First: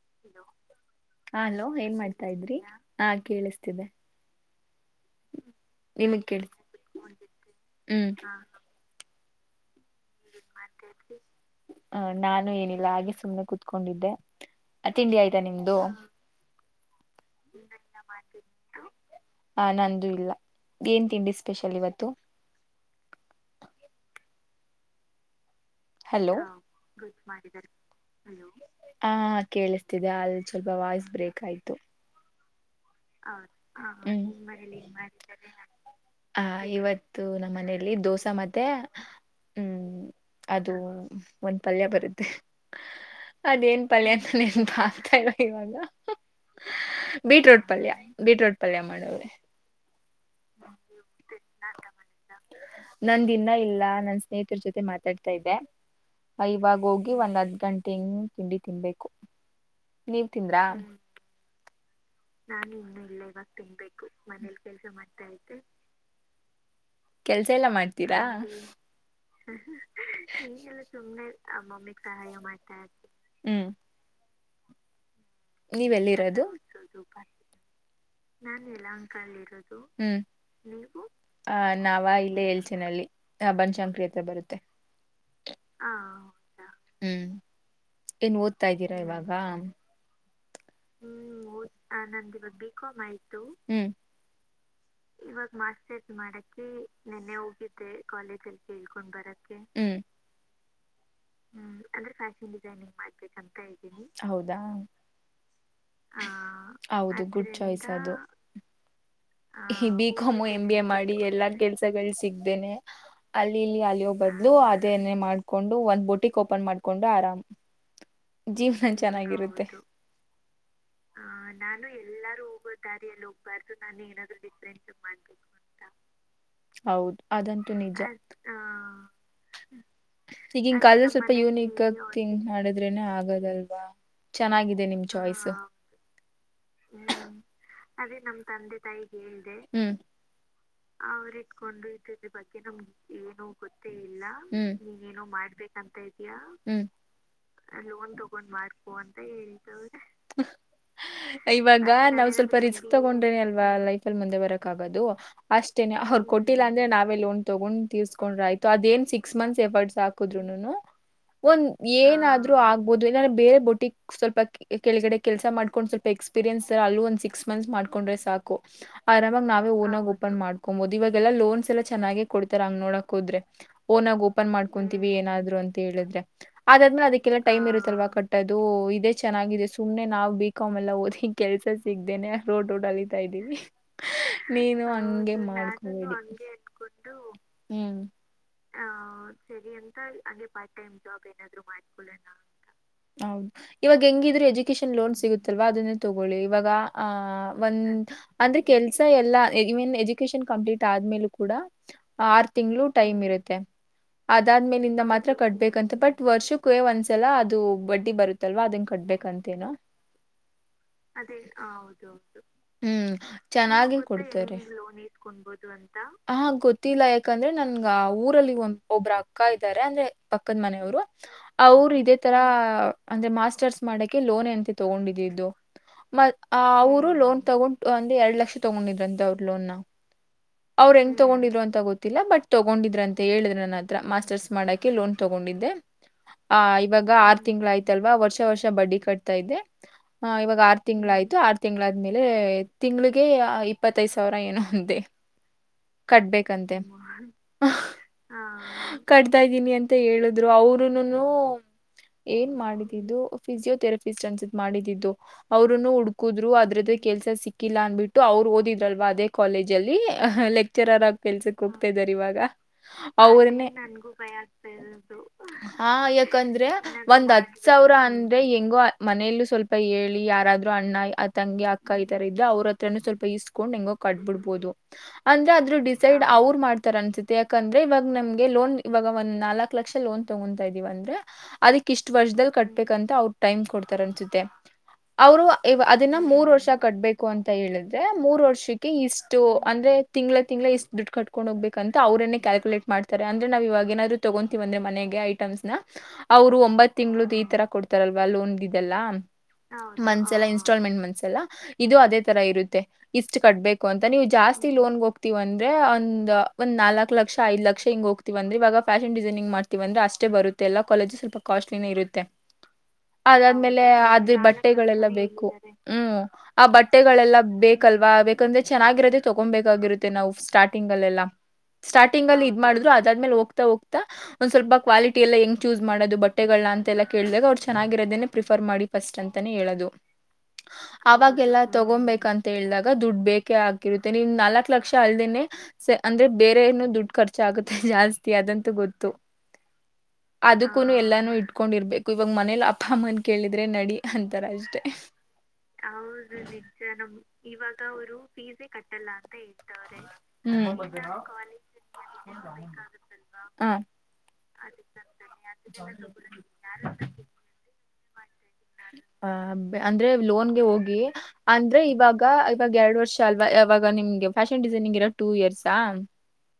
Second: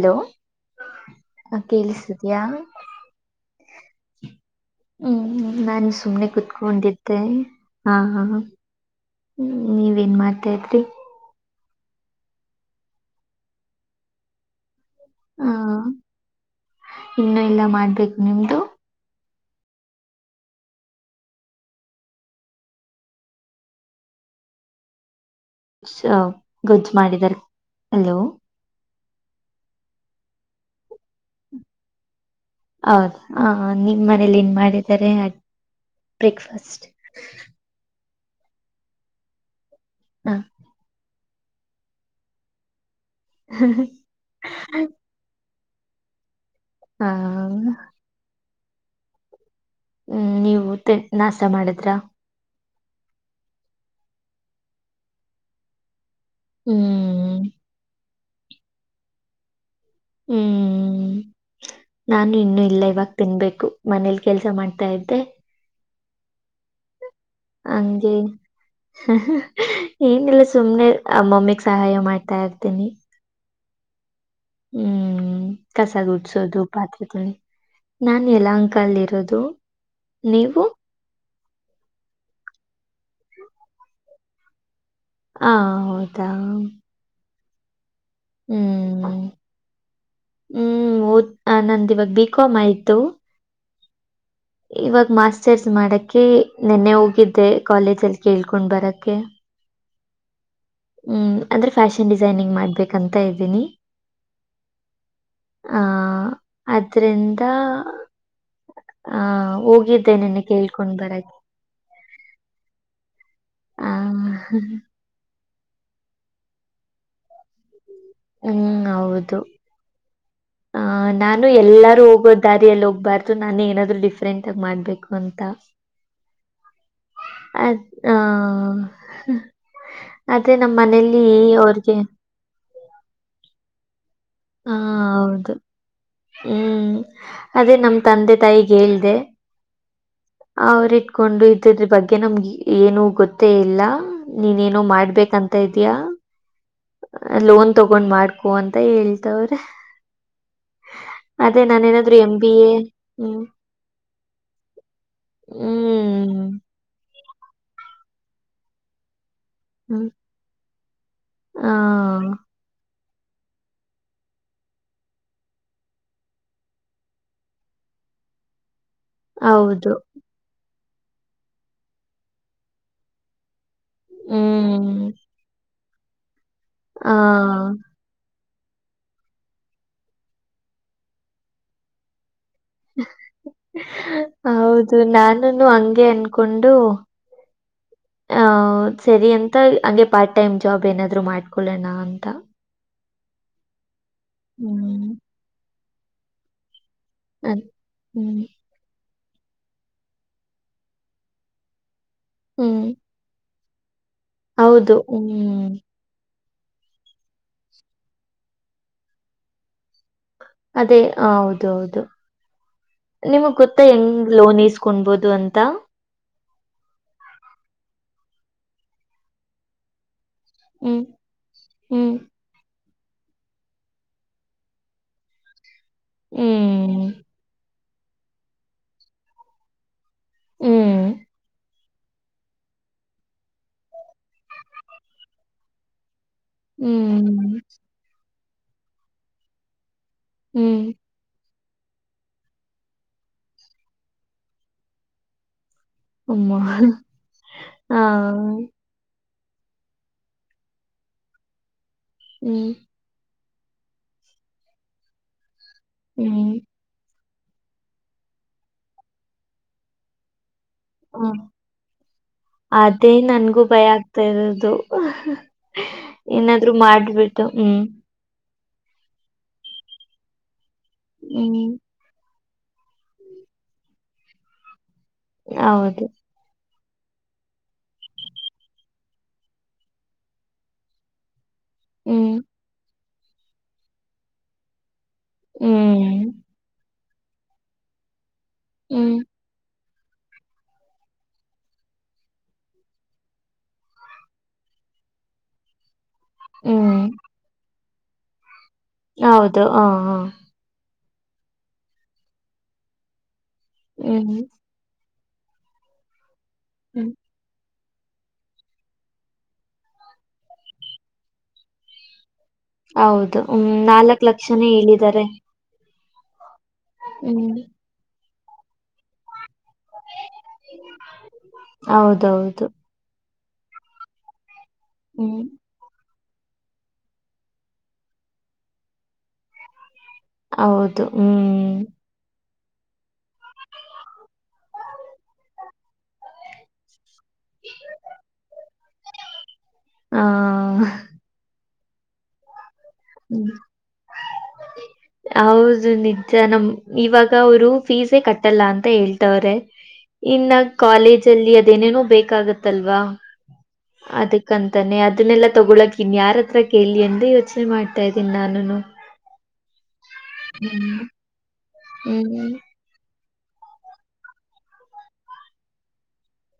Hello. Hello ಏನ್ ಮಾಡ್ತಾ ಕೇಳಿಸಿದ್ಯಾ ಇದ್ರಿ ಹ್ಮ್ಮ್ ಕೇಳಿಸ್ತಿದೆ. ಹ್ಮ್ ನಾನು ನಿಮಗ್ ಸುಮ್ನೆ ಕೇಳಿ ಕುೂತ್ಕೊಂಡಿದ್ದೆ ಹಾ ಹ್ಮ್ ಹಾ. ಹ್ಮ ನೀವ ಏ ನ್ ಮಾಡತಾ ಇದ್ರಿ. ಹ್ಮ್ ನಾನು ಏನಿಲ್ಲ ಹಾಗೆ ಸುಮ್ನೆ ಕುೂತ್ಕೊಂಡಿದ್ದೆ ತಿಂಡಿ ಆಯ್ತಾ ಹ ನಿಮ್ದು. ಇನ್ನು ಇಲ್ಲ ಮಾಡ್ಬೇಕು ನಿಮ್ದು. ಹ ನಂದು ಇಲ್ಲ ಏನ್ ತಿಂಡಿ ಸ್ಪೆಷಲ್ ಇವತ್ತು. ಹಲೋ ಗೊಜ್ಜ್ ಮಾಡಿದ್ದಾರೆ ಅಲೋ. ಹಾ ಕೇಳಿಸ್ತಿದೆ ಅಲ್ಲ್ ಸ್ವಲ್ಪ ವಾಯ್ಸ್ ಬ್ರೇಕ್ ಆಯ್ತು. ಹೌದ ಹ ನಿಮ್ ಮನೇಲಿ ಏನ್ ಮಾಡಿದ್ದಾರೆ. ಹ ಬ್ರೇಕ್ಫಾಸ್ಟ್ ಇವತ್ತು ನಮ್ಮ ಮನೆಯಲ್ಲಿ ದೋಸಾ ಮತ್ತೆ. ಹ್ಮ್ ಹ ಅದು ಒಂದ್ ಪಲ್ಯ ಬರುತ್ತೆ ಅದೇನ್ ಪಲ್ಯ ಅಂತ ನೆನಪಾಗ್ತಾ ಇಲ್ಲ. ಇವಾಗ ಬೀಟ್ರೂಟ್ ಹ ಪಲ್ಯ ಬೀಟ್ರೂಟ್ ಪಲ್ಯ ಮಾಡವ್ರೆ. ಹ್ಮ್ ನೀವು ಮತ್ತೆ ನಾಷ್ಟ ಮಾಡಿದ್ರ. ನಂದ್ ಇನ್ನ ಇಲ್ಲ ನನ್ ಸ್ನೇಹಿತರ ಜೊತೆ ಮಾತಾಡ್ತಾ ಇದ್ದೆ. ಇವಾಗ ಹೋಗಿ ಒಂದ್ ಹ್ಮ್ ಹದ್ ಗಂಟೆ ಹಂಗೆ ತಿಂಡಿ ತಿನ್ಬೇಕು. ನೀವು ತಿಂದ್ರಾ. ಹ್ಮ್ ನಾನು ಇನ್ನು ಇಲ್ಲ ಇವಾಗ ತಿನ್ಬೇಕು ಮನೇಲಿ ಕೆಲ್ಸ ಮಾಡ್ತಾ ಇದ್ದೆ. ಕೆಲ್ಸ ಎಲ್ಲಾ ಮಾಡ್ತೀರಾ. ಏನ್ರೀ ಸುಮ್ನೆ ಆ ಮಮ್ಮಿಗ್ ಸಹಾಯ ಮಾಡ್ತಾ ಇರ್ತೀನಿ. ಹ್ಮ್ ಹ್ಮ್ ಕಸ ಗುಡ್ಸೋದು ಪಾತ್ರೆ ತೊಳಿ ನಾನ್ ನಾನು ಯಲಹಂಕಲ್ಲಿ ಇರೋದು ಯಲಹಂಕದಲ್ಲಿರೋದು ನೀವು ನಾವ ಇಲ್ಲಿ. ಎಲ್ಚೇನ್ ಹಳ್ಳಿ ಬನಶಂಕರಿ ಹತ್ರ ಬರುತ್ತೆ. ಹಾ ಹೌದಾ. ಹ್ಮ್ ಏನ್ ಓದ್ತಾ ಇದ್ದೀರಾ ಹ್ಮ್ ಇವಾಗ. ಹ್ಮ್ ಓದ್ ಹ್ಮ್ ನಂದ ಇವಾಗ ಬಿ ನಂದು ಕಾಮ್ ಬಿಕಾಂ ಆಯ್ತು. [inaudible] ಇವಾಗ ಮಾಸ್ಟರ್ಸ್ ಮಾಡಕ್ಕೆ ನೆನ್ನೆ ಹೋಗಿದ್ದೆ ಕಾಲೇಜ್ ಅಲ್ಲಿ ಕೇಳ್ಕೊಂಡ್ ಬರಕ್ಕೆ. ಹ್ಮ್ ಹ್ಮ್ ಅಂದ್ರೆ ಫ್ಯಾಷನ್ ಡಿಸೈನಿಂಗ್ ಮಾಡ್ಬೇಕಂತ ಇದೀನಿ ಹೌದಾ. ಆ ಹೌದು ಅದ್ರಿಂದ ಗುಡ್ ಚಾಯ್ಸ್ ಅದು. ಆ ಈ ಬಿ ಹೋಗಿದ್ದೆ ಕಾಂ ನೆನ್ನೆ ಎಮ್ ಬಿ ಎ ಕೇಳ್ಕೊಂಡ್ ಮಾಡಿ ಬರಕ್ಕೆ ಎಲ್ಲಾ ಕೆಲ್ಸಗಳು ಸಿಗ್ದೇನೆ. ಅಲ್ಲಿ ಇಲ್ಲಿ ಆ ಅಲಿಯೋ ಬದ್ಲು ಅದೇನೇ ಮಾಡ್ಕೊಂಡು ಒಂದ್ ಬೋಟಿಕ್ ಓಪನ್ ಮಾಡ್ಕೊಂಡು ಆರಾಮ್. ಜೀವನ ಚೆನ್ನಾಗಿರುತ್ತೆ. ಹಾ ಅ ನಾನು ಎಲ್ಲಾರು ಹೋಗೋ ದಾರಿಯಲ್ಲಿ ಹೋಗ್ಬಾರ್ದು ನಾನು ಏನಾದ್ರು ಡಿಫ್ರೆಂಟ್ ಆಗಿ ಮಾಡ್ಬೇಕು ಅಂತ. ಹೌದು ಅದಂತೂ ಅದ್ ನಿಜ. ಆ ಅದೇ ನಮ್ಮ ಈಗಿನ್ ಕಾಲದಲ್ಲಿ ಮನೇಲಿ ಸ್ವಲ್ಪ ಯುನೀಕ್ ಅವ್ರಿಗೆ ಆಗ ತಿಂಗ್ ಮಾಡಿದ್ರೇನೆ ಆಗದಲ್ವಾ ಹ ಚೆನ್ನಾಗಿದೆ ನಿಮ ಹೌದು ಹ್ಮ್ ಅದೇ ನಮ ತಂದೆ ತಾಯಿಗೆ ಹೇಳ್ದೆ. ಹ್ಮ್ ಅವ್ರ ಇದ್ಕೋಂಡು ಇದ್ರುದು ಬಗ್ಗೆ ನಮ್ಗೆ ಏನು ಗೊತ್ತೇ ಇಲ್ಲ ನೀನ್ ಏನೋ ಮಾಡ್ಬೇಕ ಮಾಡ್ಬೇಕಂತ ಇದೆಯ. ಲೋನ್ ತಗೊಂಡ್ ಮಾಡ್ಕೊ ಅಂತ ಹೇಳ್ತವ್ರೆ. ಹ್ಮು ಅದೇ ಇವಾಗ ನಾನೇನಾದ್ರು ನಾವ್ ಎಂ ಬಿ ಸ್ವಲ್ಪ ಎ ರಿಸ್ಕ್ ತಗೊಂಡ್ರೆ ಹ್ಮ್ ಅಲ್ವಾ ಲೈಫ್ ಅಲ್ಲಿ ಮುಂದೆ ಬರಕ್ ಆಗೋದು. ಅಷ್ಟೇನೆ ಅವ್ರು ಹ್ಮ್ ಕೊಟ್ಟಿಲ್ಲ ಅಂದ್ರೆ ನಾವೇ ಲೋನ್ ತಗೊಂಡ್ ತೀರಿಸ್ಕೊಂಡ್ರೆ ಆಯ್ತು ಅದೇನ್ ಸಿಕ್ ಸಿಕ್ಸ್ ಮಂತ್ ಎಫರ್ಟ್ ಹ್ಮ್ ಹಾಕುದ್ರುನು ಒಂದು ಹ ಏನಾದ್ರೂ ಆಗುಬಹುದು.. ಏನಾದ್ರೂ ಬೇರೆ ಬ್ರೂಟಿಕ್ ಸ್ವಲ್ಪ. ಕೆಳಗಡೆ ಕೆಲ್ಸ ಮಾಡ್ಕೊಂಡ್ ಸ್ವಲ್ಪ ಎಕ್ಸ್ಪೀರಿಯನ್ಸ್ರ ಅಲ್ಲೂ ಒಂದ್ ಸಿಕ್ಸ್ ಮಂತ್ಸ್ ಮಾಡ್ಕೊಂಡ್ರೆ ಸಾಕು. ಆರಾಮಾಗಿ ನಾವೇ ಹೌದು ಓನ್ ಆಗಿ ಓಪನ್ ಮಾಡ್ಕೋಬಹುದು ಇವಾಗೆಲ್ಲಾ ಲೋನ್ಸ್ ಎಲ್ಲಾ ಚೆನ್ನಾಗೆ ಕೊಡ್ತಾರೆ ಹಂಗ್ ನೋಡಕ್ ಹೋದ್ರೆ ಚೆನ್ನಾಗಿ ಕೊಡ್ತಾರೆ ನೋಡಕ್ಕೆ ಹೋದ್ರೆ. ಓನ ಆಗಿ ಓಪನ್ ಹ್ಮ್ ಮಾಡ್ಕೊಂತೀವಿ ಏನಾದ್ರು ಅಂತ ಹೇಳಿದ್ರೆ ಅದಾದ್ಮೆ ಅದಕ್ಕೆಲ್ಲ ಟೈಮ್ ಹ ಇರುತ್ತಲ್ವಾ ಕಟ್ಟು ಟ್ ಅದು ಇದೇ ಚೆನ್ನಾಗಿದೆ ಸುಮ್ನೆ ನಾವು ಬಿ ಕಾಮ್ ಎಲ್ಲ ಓದಿ ಕೆಲಸ ಸಿಗ್ದೇನೆ. ರೋಡ್ ರೋಡ್ ಅಲಿತಾ ಇದ್ದೀವಿ ನೀನು ಹೌದು ಹಂಗೆ ನಾನುನು ಹಂಗೆ ಮಾಡ್ಕೊಬೇಡಿ. ಹ್ಮ್ ಅ ಸರಿ ಅಂತ ಹಂಗೆ ಪಾರ್ಟ್ ಟೈಮ್ ಜಾಬ್ ಏನಾದ್ರು ಮಾಡ್ಕೊಳ್ಳೋಣ ಅಂತ. ಹೌದು ಇವಾಗ ಹೆಂಗಿದ್ರರು ಎಜುಕೇಶನ್ ಹ್ಮ್ ಲೋನ್ ಸಿಗುತ್ತಲ್ವಾ ಅದನ್ನೇ ತಗೊಳ್ಳಿ ಇವಾಗ ಆ ಅದ್ ಒಂದ್ ಹ್ಮ್ ಅಂದ್ರೆ ಕೆಲ್ಸ ಎಲ್ಲ ಇನ್ ಎಜುಕೇಶನ್ ಕಂಪ್ಲೀಟ್ ಆದ್ಮೇಲ ಕೂಡ ಆರು ಹ್ಮ್ ತಿಂಗಳು ಟೈಮ್ ಇರುತ್ತೆ ಹೌದು ಅದಾದ್ಮೇಲಿಂದ ಮಾತ್ರ ಹ್ಮ್ ಕಟ್ಬೇಕಂತ ಬಟ್ ವರ್ಷಕ್ಕೂ ಒಂದ್ಸಲ ಅದು ಬಡ್ಡಿ ಬರುತ್ತೆ ಲ್ವಾ ಅದಂಗ ಕಟ್ಬೇಕಂತೇನ ಅದೇ ಆ, ಹೌದು ಹೌದು ಹ್ಮ್ ನಿಮಗ್ ಗೊತ್ತಾ ಚೆನ್ನಾಗಿ ಹೆಂಗ್ ಕೊಡ್ತಾರೆ ಲೋನ್ ಇಸ್ಕೊಬೋದು ಅಂತ ಹ ಗೊತ್ತಿಲ್ಲ ಯಾಕಂದ್ರೆ ನನ್ಗ ಊರಲ್ಲಿ ಒ ಒಬ್್ರ ಅಕ್ಕ ಇದ್ದಾರೆ ಅಂದ್ರೆ ಪಕ್ಕದ ಮನೆಯವ್ರು ಹ್ಮ್ ಅವರು ಇದೇ ಹ್ಮ್ ತರ ಅಂದ್ರೆ ಮಾಸ್ಟರ್ಸ್ ಮಾಡಕೆ ಲೋನ್ ಎಂತ ತಗೊಂಡಿದ್ದಿದ್ದು ಹ್ಮ್ ಅವರು ಲೋನ್ ತಗೊಂಡ ಒಂದ ಎರಡು ಲಕ್ಷ ತಗೊಂಡಿದ್ರಂತೆ ಅವ್ರ ಲೋನ್ ನ ಅವ್ರು ಹ್ಮ್ ಹೆಂಗ್ ತಗೊಂಡಿದ್ರು ಅಂತ ಗೊತ್ತ ಬಟ್ ತಗೊಂಡಿದ್ರ ಅಂತ ಹೇಳಿದ್ರೆ ನನ್ನ ಹತ್ರ ಮಾಸ್ಟರ್ಸ್ ಮಾಡಕೆ ಲೋನ್ ತಗೊಂಡಿದ್ದೆ ಆ ಇವಾಗ ಆರು ಹ್ಮ್ ತಿಂಗಳಾಯ್ತು ವರ್ಷ ವರ್ಷ ಬಡ್ಡಿ ಕಟ್ತಾ ಇದೆ ಇವಾಗ ಆರು ಹ್ಮ್ ತಿಂಗಳು ಆಾಯ್ತು ಆ ತಿಂಗಳಾದ್ಮೇಲೆ ತಿಂಗಳಿಗೆ ಇಪ್ಪತ್ತೈದ್ ಸಾವಿರ ಏನೋ ಅಂದೆ ಅಮ್ಮ ಕಟ್ಬೇಕಂತೆ ಹಾ ಕಟ್ ತ ಇದ್ದೀನಿ ಅಂತ ಹೇಳಿದ್ರು ಅವರುನು ಏನ್ ಹ್ಮ್ ಮಾಡ ಫಿಸಿಯೋಥೆರಪಿಸ್ಟ್ ಅನ್ಸ ಮಾಡಿದ್ದು ಅವ್ರರುನು ಹುಡುಕುದ್ರು ಹ್ಮ್ ಅದ್ರದ ಕೆಲ್ಸ ಸಿಕ್ಕಿಲ್ಲ ಅಂದ್ಬಿಟ್ಟು ಅವ್ರು ಓದಿದ್ರಲ್ವ ಅದೇ ಕಾಲೇಜ ಅಲ್ಲಿಲೆಕ್ ಎಚರರಾಗಿ ಹ ಕೆಲ್ಸಕ್ ಹೋಗ್ತಾ ಇದಾರೆ ಇವಾಗ ಅದೇ ಅವ್ರನ್ನೇ ನನ್ಗೂ ಆಗ್ತಾ ಭಯ ಇರೋದು ಆಗ್ತದು ಹಾ ಯಾಕಂದ್ರೆ ಏನಾದ್ರು ಒಂದ್ ಮಾಡ್ಬಿಟ್ಟು ಹತ್ ಹ್ಮ್ ಸಾವಿರ ಅಂದ್ರೆ ಹೆಂಗೋ ಮನೆಯಲ್ಲೂ ಸ್ವಲ್ಪ ಹೇಳಿ ಯಾರಾದರು ಅಣ್ಣ ಆ ಹ್ಮ್ ತಂಗಿ ಅಕ್ಕ ಈ ತರ ಇದ್ದ ಅವ್ರ ಹತ್ರನ್ನು ಸ್ವಲ್ಪ ಇಸ್ಕೊಂಡ್ ಹೆಂಗ ಕಟ್ಬಿಡ್ಬೋದು ಅಂದ್ರೆ ಆದದ್ರ ಹೌದು ಡಿಸೈಡ್ ಅವರು ಮಾಡ್ತ ತರ ಅನ್ಸತಿ ಯಾಕಂದ್ರೆ ಇವಾಗ ನಮ್ಗೆ ಲೋನ್ ಇವಾಗ ಒಂದ್ ನಾಲ್ಕಕ್ ಲಕ್ಷ ಲೋನ್ ತಗೊತಾ ಇದ್ದಿವವ ಅಂದ್ರೆ ಅದಕ್ ಇಷ್ಟ ಹ್ಮ್ ವರ್ಷದಲ್ಲಿ ಕಟ್ಬೇಕಂತ ಅವ್ರ ಟೈಮ್ ಕೊಡ್ತಾರ ಅನ್ಸುತ್ತೆ ಅವರು ಅದನ್ನ ಹ್ಮ್ ಮೂರ್ ವರ್ಷ ಕಟ್ಬೇಕು ಅಂತ ಹೇಳಿದ್ರೆ ಮೂರ್ ವರ್ಷ ಷ ಹ್ಮ್ ಇಷ್ಟು ಅಂದ್ರೆ ತಿಂಗಳ ತಿಂಗಳ ಎಷ್ಟು ದುಡ್ಡು ಕಕೊಂಡ ಹೋಗ್ಬೇಕ ಅಂತ ಅವರನ್ನೇ ಕ್ಯಾಲ್ಕುೇಟ್್ಾರೆ ಅಂದ್ರೆ ನಾವವುವಾಗ ಏಾದರು ತಗೊಂತೀವ ಅಂದ್ರ ಮಗೆ ಗೆ ಐಟಮ್ಸ್ ನ ಅವರು ಒಂಬತ್ ಹ್ಮ್ ತಿಂಳ ಈ ತರ ಕೊಡ್ತಾರಲ್ವಾ ಲೋನ್ದೆಲ್ಲ ಹೌದು ಹ ಹ ಮನ್ಸ ಎಲ್ಲ ಇನ್ಸ್ಟಾಲ್ಮೆಂಟ್ ಮ ಇದು ಅದೇ ತರ ಇರುತ್ತೆ ಇಷ್ಟ ಕಟ್ಬೇಕು ಅಂತ ನೀವು ಹ್ಮ್ ಜಾಸ್ತಿ ಲೋನ್ಗೆ ಹೋಗ್ ವ ಅಂದ್ರೆ ಒಂದ್ ಒಂದ್ ಹ್ಮ್ ನಾಲ್ಕಕ್ ಲಕ್ಷ ಐ್ ಲಕ್ಷ ಹಂ ಹೋಗ್ವಂದ್ರೆವಾಗ ಫ್ಯಾನ್ ಿಸೈನಿಂಗ್ೀ ಅ್ರ ಅಷ್ಟೇ ಬರುತ್ತ ಎಲ್ಲ ಕಾಲಜು ಸ್ಲ್ಪ ಕಾಸ್ಟ್ಲಿಿನೇ ಇತ್ತೆ ಹೌದು ಹ್ಮ್ ಅದಾದ್ಮೇಲೆ ನಾಲ್ಕ್ ಅದ್ರ ಲಕ್ಷನೇ ಬಟ್ಟೆಗಳೆಲ್ಲ ಹೇಳಿದ್ದಾರೆ ಬೇಕು ಹ್ಮ್ ಆ ಬಟ್ಟೆಗಳೆಲ್ಲಾ ಹ್ಮ್ ಬೇಕಲ್ವಾ ಬೇಕಂದ್ರೆ ಚೆನ್ನಾಗಿರೋದೆ ತಗೊಬೇಕ ತ್ತ ನಾವು ಸ್ಟಾರ್ಟಿಂಗ್ ಅಲ್ಲ ಸಾರ್ಟಿಂಗ ಅಲ್ಲಿ ಇದ್ ಹೌದೌದು ಮಾಡ್ ಅದಾದ್ಮೇಲೆ ಹ್ ಹೋಗ್ತಾಂದ್ ಸ್ವಲ್ಪ ಕ್ವಾಲಿಟಿ ಎಲ್ಲ ಹ್ಮ್ ಹೆಂಗ ಚೂಸ್ ಮಾಡೋದು ಬಟ್ಟೆಗಳನ್ನ ಅಂತೆ ಎಲ್ಲ ಕೇಳಿದಾಗ ಅವ್ರು ಚೆನ್ನಾಗಿರೋದೇನೆ ಪ್ರಿಫರ್ ಮಾಡಿ ಫಸ್ಟ್ ಅಂತಾನೇ ಹೇಳೋದು ಹೌದು ಅವಾಗೆಲ್ಲಾ ಹ್ಮ್ ತಗೊಬೇಕಂತ ಹೇಳ್ದಾಗ ದುಡ್ಡು ಬೇಕ ಹ ಆಗಿರುತ್ತೆ ನೀಮ್ ನಾಲ್ಕಕ್ ಲಕ್ಷ ಅಲ್ದೇನೆ ಅಂದ್ರೆ ಬೇರೆ ಏನು ದುಡ್ಡು ಖರ್ಚ ಆಗುತ್ತೆ ಜಾಸ್ತಿ ಅದಂತೂ ಗೊತ್ತು ಹಾ ಅದಕ್ಕೂ ಎಲ್ಲಾನು ಇಟ್ಕೊಂಡಿರ್ಬೇಕು ಇವಾಗ ಮನೇಲಿ ಅಪ್ಪ ಅಮ್ಮನ್ ಹ್ಮ್ ಕೇಳಿದ್ರೆ ನಡಿ ಅಂತಾರ ಅಷ್ಟೆ ಹೌದು ನಿಜ ನಮ ಇವಾಗ ಅವರು ಫೀಸೇ ಕಟ್ಟಲ್ಲ ಅಂತ ಹೇಳ್ತವ್ರೆ ಇನ್ನ ಹ್ಮ್ ಕಾಲೇಜ ಅಲ್ಲಿ ಅದೇನೇನೋ ಬೇಕಾಗತ್ತಲ್ವಾ ಹ ಆ ಅದಕ್ಕಂತಾನೆ ಅದನ್ನೆಲ್ಲಾ ತಗೊಳಕೀನಿ ಯಾರತ್ರ ಎಲ್ಲಿ ಅಂತ ಯೋಚನೆ ಮಾಡ್ತಾ ಇದ್ದೀನಿ ನಾನು ಹ ಅಂದ್ರೆ ಲೋನ್ಗೆ ಹೋಗಿ ಹ್ಮ್ ಅಂದ್ರೆ ಇವಾಗ ಹ್ಮ್ ಇವಾಗ ಎರಡ್ ವರ್ಷ ಅಲ್ವಾ ಅವವಾಗ ನಿಮ್ಗೆ ಫ್ಯಾಷನ್ ಡಿಸೈನಿಂಗ್ ಇರೋ ಟೂ ಇಯರ್ಸ್ಾ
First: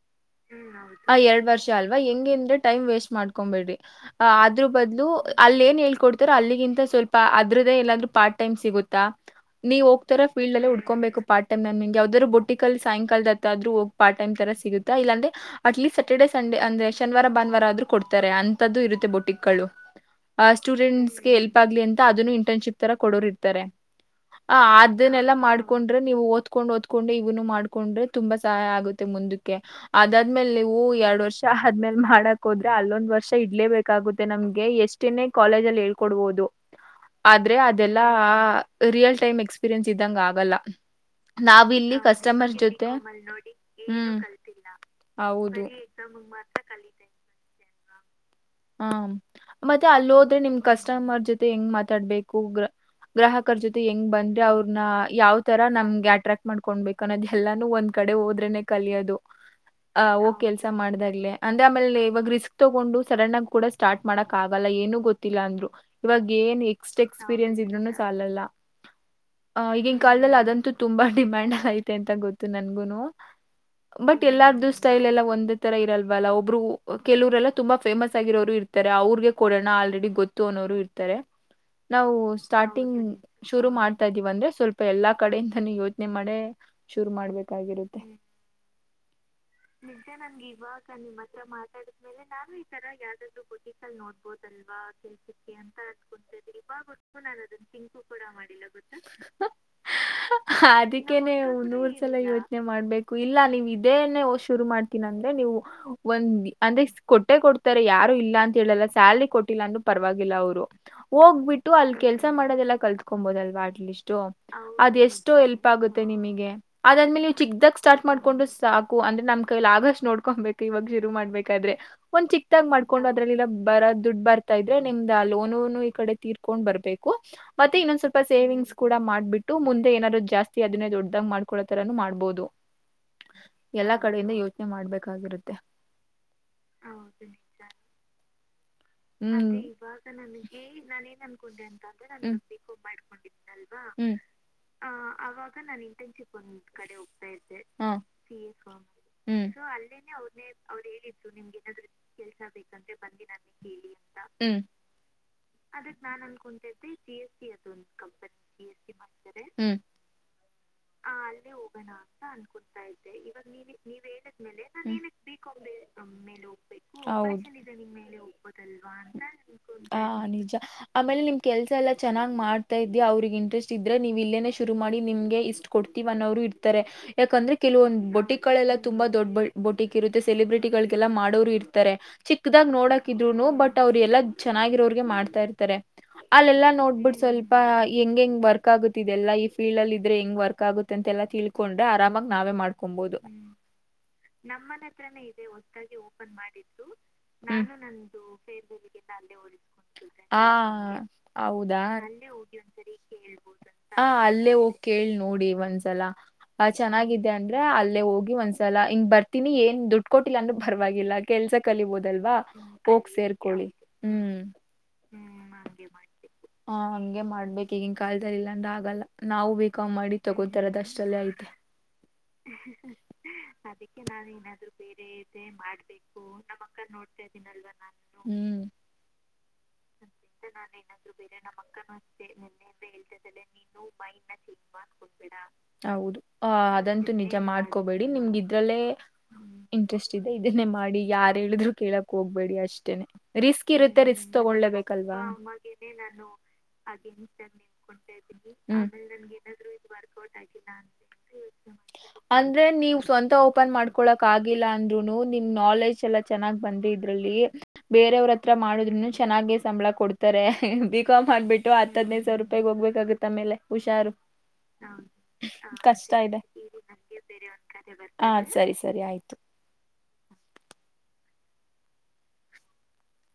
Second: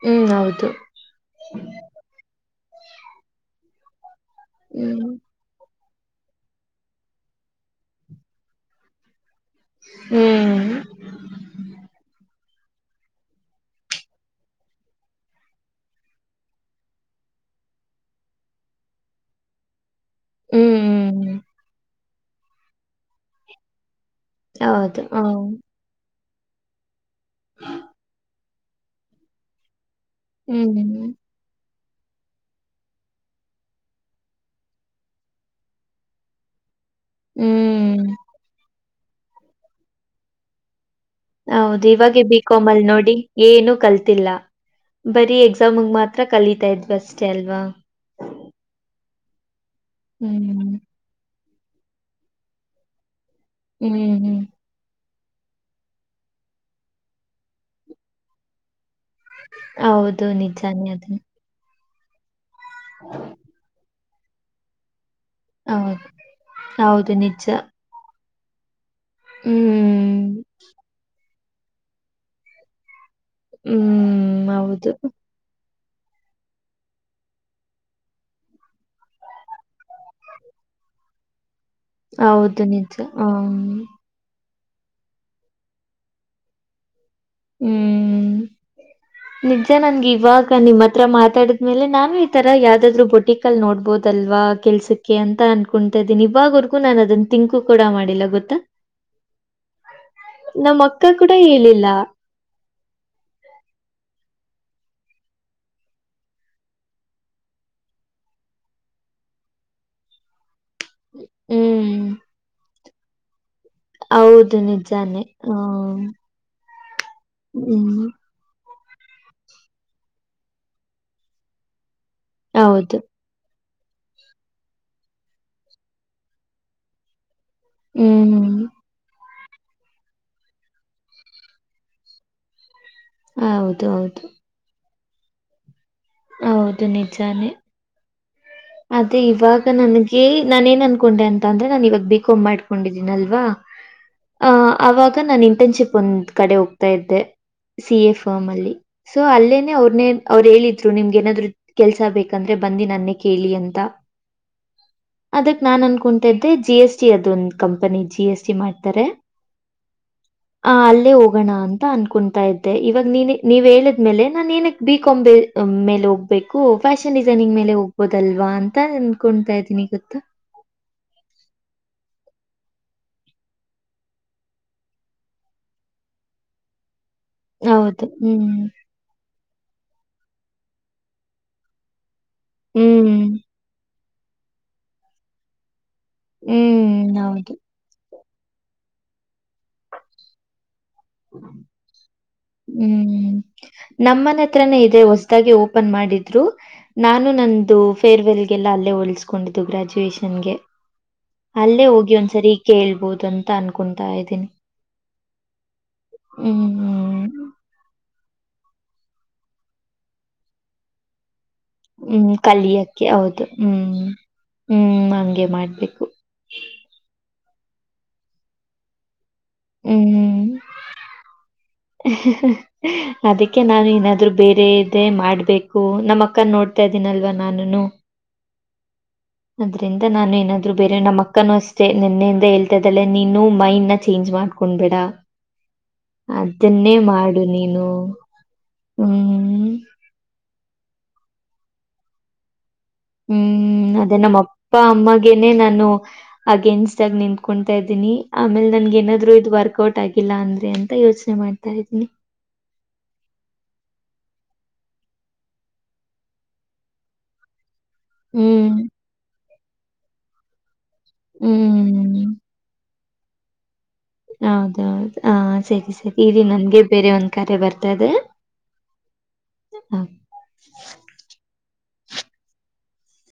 ಹ್ಮ್ ಹೌದು ಆ ಎರಡ್ ವರ್ಷ ಅಲ್ವಾ ಹೆಂಗಂದ್ರೆ ಟೈಮ್ ವೇಸ್ಟ್ ಮಾಡ್ಕೊಬೇಡ್ರಿ ಅ ಅದ್ರ ಬದ್ಲು ಹ್ಮ್ ಅಲ್ಲ ಏನ್ ಹ ಕೊಡ್ತ ಅಲ್ಲಿಗಿಂತ ಸ್ವಲ್ಪ ಅದ್ರದ್ದ ಎಲ್ಲಾದ್ರೂ ಪಾರ್ಟ್ ಟಮ್ ಸಿಗುತ್ತಾ ನೀವು ಹೋಗ್ತರ ಫೀಲ್ಡ್ ಹ್ಮ್ ಅಲ್ಲಿ ಉಡ್ಕೊಬೇಕು ಪಾರ್ಟ ಟಮ್ ನಗೆ ಯಾವ್ದ್ರುಟ್ಟು ಲ್ ಸಾಯಂಕಾಲದತ್ತ್ರೂ ಹೋಗ ಪ್ಟ್ ಟಮ್ ತರ ಸಿಗುತ್ತೆ ಇಲ್ಲಾಂದ್ರೆ ಅಟ್ಲೀಸ್ಟ್ ಸಟರ್ಡೆೇ ಸಂಡೇ ಅಂದ್ರೆ ಶನಿವಾರ ಭಾನುವಾರ ಆದ್ರೂ ಕೊಡ್ತಾರೆ ಅಂತದ್ದು ಇರುತ್ತೆ ಬೋಟಿಕ್ಗಳು ಅ ಹ್ಮ್ ಸ್ಟೂಡೆಂಟ್ಸ್ಗೆ ಎಲ್ಪ್ ಆಗ್ಲಿ ಅಂತ ಅದನ್ನು ಇಂಟರ್ನ್ಶಿಪ್ ತರ ಕೊಡೋರಿ ಇರ್ತಾರೆ ಆ ಹೌದು ಹ ಅದನ್ನೆಲ್ಲಾ ಮಾಡ್ಕೊಂಡ್ರಿ ನೀವು ಓದ್ಕೊಂಡ್ ಓದ್ಕೊಂಡ್ ಇವ್ನು ಮಾಡ್ಕೊಂಡ್ರಿ ತುಂಬಾ ಸಹಾಯ ಆಗುತ್ತೆ ಮುಂದಕ್ಕೆ ಅದಾದ್ಮೇಲೆ ನೀವು ಹ್ಮ್ ಎರಡ್ ವರ್ಷ ಆದದ್ಮೇಲ್ ಮಾಡಕ್ ಹೋದ್ರೆ ಅಲ್ಲೊಂದ್ ವರ್ಷ ಇಡ್ಲೇಬೇಕಾಗುತ್ತೆ ನಮ್ಗೆ ಎಷ್ಟನೇ ಕಾಲೇಜ ಅಲ್ಲಿ ಹೇಳ್ಕೊಡ್ಬೋದು ಆದ್ರೆ ಹ್ಮ್ ಅದೆಲ್ಲಾ ರಿಯಲ್ ಟೈಮ್ ಎಕ್ಸ್ಪೀರಿಯನ್ಸ್ ಇದ್ದಂಗ ಆಗಲ್ಲ ಹೌದು ನಾವಿಲ್ಲಿ ಇವಾಗ ಕಸ್ಟಮರ್ ಬಿಕೋಮಲ್ ಜೊತೆ ನೋಡಿ ಏನು ಹ್ಮ್. ಕಲ್ತಿಲ್ಲ ಬರೀ ಹೌದು. ಎಕ್ಸಾಮ್ಗ್ ಮಾತ್ರ ಕಲತಾ ಇದ್ವಿ ಅಷ್ಟೇ ಅಲ್ವಾ ಹ ಮತ್ತೆ ಅಲ್ಲಿ ಹೋದ್ರೆ ನಿಮ್ ಹ್ಮ್ ಕಸ್ಟಮರ್ ಜೊತೆ ಹೆಂಗ್ ಮಾತಾಡ್ಬೇಕು ಗ್ರಾಹಕರ ಜೊತೆ ಹೆಂಗ್ ಹ್ಮ್ ಹ್ಮ್ ಬಂದ್ರೆ ಅವ್ರನ್ನ ಯಾವ್ ತರ ನಮ್ಗೆ ಅಟ್ರಾಕ್ಟ್ ಮಾಡ್ಕೊಬೇಕು ಅನ್ನೋದು ಎಲ್ಲಾನು ಒಂದ್ ಕಡೆ ಹೋದ್ರೆನೆ ಕಲಿಯೋದು ಆ ಹೌದು ಹ ಕೆಲ್ಸ ನಿಜಾನೇ ಮಾಡಿದಾಗ್ ಅದನ್ನ ಅಂದ್ರೆ ಆಲೆ ಇವಾಗ ರಿಸ್ಕ್ ತಗೊಂಡು ಸಡನ್ ಆಗಿ ಕೂಡ ಸ್ಟಾರ್ಟ ಮಾಡಕ್ ಆಗಲ್ಲ ಏನು ಗೊತ್ತ ಗೊಲ್ಲ ಅಂದ್ರು ಹೌದು ಇವಾಗ ಏನ್ ಎಕ್ಸ್ಟ್ ಹೌದು ನಿಜ ಎಕ್ಸ್ಪೀರಿಯನ್ಸ್ ಇದ್ರುನು ಸಾಲಲ್ಲಾ ಆ ಈಗಿನ ಹ್ಮ್ ಕಾಲದಲ್ಲಿ ಅದಂತೂ ತುಂಬಾ ಡಿಮ್ಯಾಂಡ್ ಐತೆ ಅಂತ ಗೊತ್ತು ನನ್ಗುನು ಬಟ್ ಹ್ಮ್ ಎಲ್ಲಾರ್ದು ಹೌದು ಸ್ಟೈಲ್ ಎಲ್ಲ ಒಂದೇ ತರ ಇರಲ್ವಲ್ಲ ಒಬ್ರು ಕೆಲವರೆಲ್ಲ ತುಂಬಾ ಫೇಮಸ್ ಆಗಿರೋರು ಇರ್ತಾರೆ ಅವ್ರಗೆ ಕೊಡೋಣ ಆಲ್ರೆಡಿ ಗೊತ್ತು ಅನ್ನೋರು ಇರ್ತಾರೆ ನಾವು ಹೌದು ನಿಜ ಸ್ಟಾರ್ಟಿಂಗ್ ಹ ಶುರು ಮಾಡ್ತಾ ಇದೀವಂದ್ರೆ ಸ್ವಲ್ಪ ಎಲ್ಲಾ ಕಡೆಯಿಂದ ನೀ ಯೋಚನೆ ಮಾಡೇ ಶುರು ಮಾಡ್ಬೇಕಾಗಿರುತ್ತೆ ಹ್ಮ್ ನಿಜ ನನ್ಗೆ ಇವಾಗ ನಿಮ್ಮ್ ಹತ್ರ ಮಾತಾಡಿದ್ಮೇಲೆ ನಾನು ಈ ತರ ಯಾವ ಯಾವವುದಾದ್ರು ಬಟಿಕ್ ಅಲ್ಲಿ ನೋಡ್ಬೋದ ಅಲ್ವಾ ಕೆಲ್ಸಕ್ಕೆ ಅಂತ ಅನ್ಕೊತಾ ಇದೀನಿ ಇವಾಗವರ್ಗು ನಾನು ಅದನ್ನ ತಿಂಕು ಕೆಂಕು ಕೂಡ ಮಾಡಿಲ್ಲ ಗೊತ್ತಾ ನಮ್ಮ ಅಕ್ಕ ಕೂಡ ಅದಕ್ಕೇನೆ ಹೇಳಿಲ್ಲ ಮೂರ್ ಸಲ ಯೋಚನೆ ಮಾಡ್ಬೇಕು ಇಲ್ಲ ನೀವ್ ಇದೇೇಷ ಶುರು ಮಾಡ್ತೀನಿ ಅಂದ್ರೆ ನೀವು ಒಂದ ಅಂದ್ರೆ ಕೊಟ್ಟೆ ಕೊ ರ ಯಾರು ಇಲ್ಲ ಅಂತ ಹೇಳಲ್ಲ ಸ್ಯಲ್ರಿ ಕೊಟ್ಟಿಲ್ಲ ಅನ್ನೂ ಪರವಾಗಿಲ್ಲ ಅವ್ರು ಹೋಗ್ಬಿಟ್ಟು ಅಲ್ ಹ್ಮ್ ಕೆಲ್ಸ ಮಾಡೋದೆಲ್ಲಾ ಕಲ್ತ್ಕೊಬೋದಲ್ವಾ ಹೌದು ಅದ ನಿಜಾನೇ ಎಷ್ಟು ಹ ಎಲ್ಪ್ ಆಗುತ್ತೆ ನಿಮಗೆ ಅದಾದ್ಮೇಲೆ ನೀವು ಚಿಕ್ದಾಗ ಹ್ಮ್ ಸ್ಟಾರ್ಟ್ ಮಾಡ್ಕೊಂಡು ಸಾಕು ಅಂದ್ರೆ ನಮ್ ಕೈಲಿ ಆಗಷ್ಟು ನೋಡ್ಕೊಬೇಕು ಇವಾಗ ಶುರು ಮಾಡ್ಬೇಕಾದ್ರೆ ಒ ಹೌದು ಮಾಡ್ಕೊಂಡು ಅದ್ರಲ್ಲಿಲ್ಲ ಬರ ದುಡ್ ಬರ್ತಾ ಇದ್ರೆ ನಿಮ್ದ ಲೋನುನು ಈ ಕಡೆ ತೀರ್ಕೊಂಡ್ ಬರ್ಬೇಕು ಮತ್ತೆನ್ನೊಂದ ಸ್ವಲ್ಪ ಹ್ಮ್ ಸೇವಿಂಗ್ ಕೂಡ ಮಾಡಬಟ್ಟು ಮುಂದೆಏನಾದರು ಜಾಸ್ತಿದೇ ದೊಡ್ಡದ್ ಮಾಡ್ತರೂ ಮಾಡ್ಬ ಬಹದು ಹೌದು ಎಲ್ಲಾ ಹೌದು ಕಡೆಯಿಂದ ಯೋಚನೆ ಮಾಡ್ಬೇಕಾಗಿರುತ್ತೆ ಹೌದು ನಿಜಾನೇ ಅದೇ ಇವಾಗ ನನ್ಗೆ ನಾನ ಏನ್ ಅನ್ಕೊಂಡೆ ಅಂತ ಅಂದ್ರೆ ನಾನನ್ ಇವಾಗ ಬೇಕೊ ಮಾಡ್ಕೊಂಡಿದೀನಿಲ್ವಾ ಆ ಅವಾಗ ನಾನು ಇಂಟರ್ನ್ಶಿಪ್ ಒಂದ್ ಕಡೆ ಹೋಗ್ತಾ ಇದ್ದೆ ಸಿ ಹ್ಮ್ ಎ ಫಾರ್ಮ್ ಅಲ್ಲಿ ಸೊ ಹ್ಮ್ ಅಲ್ಲೇನನೆ ಅವ್ರನೇ ಅವ್ರು ಹೇಳಿದ್ರು ನಿಮ್ಗೆ ಏನಾದ್ರು ಕೆಲಸ ಬೇಕಂದ್ರೆ ಬಂದು ನನ್ನೇ ಕೇಳಿ ಅಂತ ಹ್ಮ ಅದಕ್ ನಾನ್ ಅನ್ಕೊಂತ್ದೆ ಜಿ ಎಸ್ ಟಿ ಅದೊಂದು ಕಂಪನಿ ಜಿ ಎಸ್ ಟಿ ಮಾಡ್ತಾರೆ ಹ ಅಲ್ಲೇ ಹೋಗೋಣ ಅಂತ ಅನ್ಕೊತಾ ಇದ್ದೆ ಇವಾಗ ನೀನ್ ನೀವ್ ಹೇಳಿದ್ಮೇಲೆ ನಾನ್ ಏನಕ್ ಬೀಕೊ ಮೇಲೆ ಹೋಗ್ಬೇಕುಫ್ಯಾಷನ್ ಡಿಸೈನಿಂಗ್ ಮೇಲೆ ಹೋಗ್ಬೇಕು ಹ ಗೊತ್ತಾ ನಿಜ ಆಮೇಲೆ ನಿಮ್ ಕೆಲ್ಸ ಎಲ್ಲಾ ಚೆನ್ನ ಮಾಡ್ತಾ ಇದಿ ಅವ್ರಗ್ ಇಂಟ್ರೆಸ್ಟ್ ಇದ್ರೆ ನೀವು ಇಲ್ಲೇನೆ ಶುರು ಮಾಡಿ ನಿಮ್ಗೆ ಇಷ್ಟ್ ಕೊಡ್ತೀವ ಅನ್ನೋರು ಇರ್ತಾರೆ ಯಾಕಂದ್ರೆ ಕೆಲವೊಂದು ಹೌದು. ಹ್ಮ್. ಬಟಿಕ್ಗಳೆಲ್ಲ ತುಂಬಾ ದೊಡ್ಡ ಬೋಟಿಕ್ ಇರುತ್ತೆ ಸೆಲೆಬ್ರಿಟಿಗಳಿಗೆಲ್ಲ ಮಾಡೋರು ಇರ್ತಾರೆ ಚಿಕ್ಕದಾಗ್ ಹ್ಮ್. ನೋಡಾಕಿದ್ರುನು ಬಟ್ ಅವ್ರ ಎಲ್ಲ ಚೆನ್ನಾಗಿರೋಗೆ ಮಾಡ್ತಾ ಇರ್ತಾರೆ ಅಲ್ಲೆಲ್ಲಾ ಹ್ಮ್. ನೋಡ್ಬಿಟ್ಟ ಸ್ವಲ್ಪ ಹೌದು. ಹೆಂಗಂಗ ವರ್ಕ್ ಆಗುತ್ತಿದೆ ಎಲ್ಲ ಇಫ್ ಫೀಲ್ ಅಲ್ ಇದ್ರೆ ಹೆಂಗ್ ವರ್ಕ್ ಆಗುತ್ತ ಅಂತೆ ಎಲ್ಲಾ ತಿಳ್ಕೊಂಡ್ರೆ ಆರಾಮಾಗ ನಾವೇ ಮಾಡ್ಕೊಬಹುದು ನಮ್ಮನ ಹತ್ರನೇ ಇದೇ ಹೊಸದಾಗಿ ಓಪನ್ ಮಾಡಿದ್ರು ನಾನು ಹ್ಮ್ ನಂದು ಫೇರ್ವೆಲ್ಗೆಲ್ಲ ಅಲ್ಲೇ ಹೊಳಿಸಕೊಂಡಿದ್ದು ಹ ಗ್ರಾಜುಯೇಷನ್ಗೆ ಹೌದಾ ಅಲ್ಲೇ ಹೋಗಿ ಒಂದ್ಸರಿ ಈ ಕೇಳ್ಬೋದು ಅಂತ ಅನ್ಕೊತಾ ಇದ್ದೀನಿ ಕೇಳಳ್ ನೋಡಿ ಒಂದ್ಸಲ ಹ್ಮ್. ಚೆನ್ನಾಗಿದೆ ಅಂದ್ರೆ ಅಲ್ಲೇ ಹೋಗಿ ಒಂದ್ಸಲ ಹಿಂಗ್ ಬರ್ತೀನಿ ಏನ್ ದುಡ್ಡು ಕೊಟ್ಟಿಲ್ಲ ಅಂದ್ರರು ಪರವಾಗಿಲ್ಲ ಕೆಲ್ಸ ಹ್ಮ್. ಕಲಿಬೋದಲ್ವಾ ಕಲಿಯಕ್ಕೆ ಹೋಗ್ ಹೌದು ಸೇರ್ಕೊಳ್ಳಿ ಹ್ಮ್ ಹ್ಮ್ ಹಂಗೆ ಮಾಡ್ಬೇಕು ಮಾಡ್ಬೇಕ ಈಗಿಿನ ಕಾಲದಲ್ಲಿ ಇಲ್ಲಾಂದ್ರೆ ಆಗಲ್ಲ ನಾವು ಬೇಕ್ ಮಾಡಿ ಹ್ಮ್. ತಗೋತಾರ ಅದ ಅಷ್ಟಲ್ಲೇ ಐತೆ ಅದಕ್ಕೆ ನಾನು ಏನಾದ್ರು ಬೇರೆದೆೇ ಮಾಡ್ಬೇಕು ನಮ್ಮ ಅಕ್ಕ ನೋಡ್ತೇನೆ ದಿನಲ್ವಾ ನಾನುನು ಹ್ಮ್ ಅದ್ರಿಂದ ನಾನು ಏನಾದ್ರು ಬೇರೆ ನಮ್ಮ ಅಕ್ಕನು ಅಷ್ಟೇ ನಿನ್ನೆಯಿಂದ ಹೇಳ್ತಾ ಇದ್ದಲ್ಲೆ ನೀನು ಮೈಂಡ್ ನ ಚೇಂಜ್ ಮಾಡ್ಕೊಂಡ್ಬೇಡ ಹೌದು ಹ ಅದನ್ನೇ ಅದಂತೂ ನಿಜ ಮಾಡು ನೀನು ಮಾಡ್ಕೋಬೇಡಿ ನಿಮ್ಗ ಇದ್ರಲ್ಲೇ ಹ್ಮ್ ಇಂಟ್ರೆಸ್ಟ್ ಇದೆ ಇದನ್ನೇ ಮಾಡಿ ಯಾರ ಹೇಳಿದ್ರು ಕೇಳಕ್ ಹೋಗ್ಬೇಡಿ ಅಷ್ಟ ಹ್ಮ್ ಅದೇ ನಮ್ಮ ಅಪ್ಪ ತಗೊಳ್ಲೇಬೇಕಲ್ವಾ ಅಮ್ಮಾಗನೆೇ ನಾನು ಅಗೇನ್ಸ್ಟ್ ಆಗ ನಿಂತ್ಕೊತಾ ಇದ ಿ ಆಮೇಲೆ ಹ್ಮ್ ನನ್ಗೆ ಏನಾದ್ರು ಇದು ವರ್ಕ್ೌಟ್ ಆಗಿಲ್ಲ ಅಂದ್ರೆ ಅಂತ ಯೋಚನೆ ಮಾಡ್ತಾ ಇದ್ದೀನಿ ನೀ ಸ್ವಂತ ಓಪನ್ ಮಾಡ್ಕೊಳಕ್ ಆಗಿಲ್ಲ ಅಂದ್ರುನು ನಿಮ್ ನಾಲೆಜ್ ಎಲ್ಲ ಚೆನ್ನಾಗ್ ಬಂದ ಇದ್ರಲ್ಲಿ ಬೇರೆಯವ್ರ ಹತ್ರ ಹ್ಮ್ ಮಾಡುದ್ೂನು ಚೆನ್ನಾಗೆ ಸಂಬಳ ಕೊಡ್ತಾರೆ ಕ್ ಹಕ್ಬಟ್ಟ ಹದೈದು ಹ್ಮ್ ಸಾವಿರ ರೂಪಾಯಗ್ ಹೋಗ್ಬೇಕಾಗುತ್ತತ್ತ ಆಮೇಲೆ ಹುಷು ಹೌದೌದು ಹ ಸರಿ ಸರಿ ಇದೆ ಇಲ್ಲಿ ನನ್ಗೆ ಬೇರೆ ಒಂದ್ ಕ್ಯ ಬರ್ತದೆ ಹ ಸರಿ ಸರಿ ಆಯ್ತು ಹ್ಮ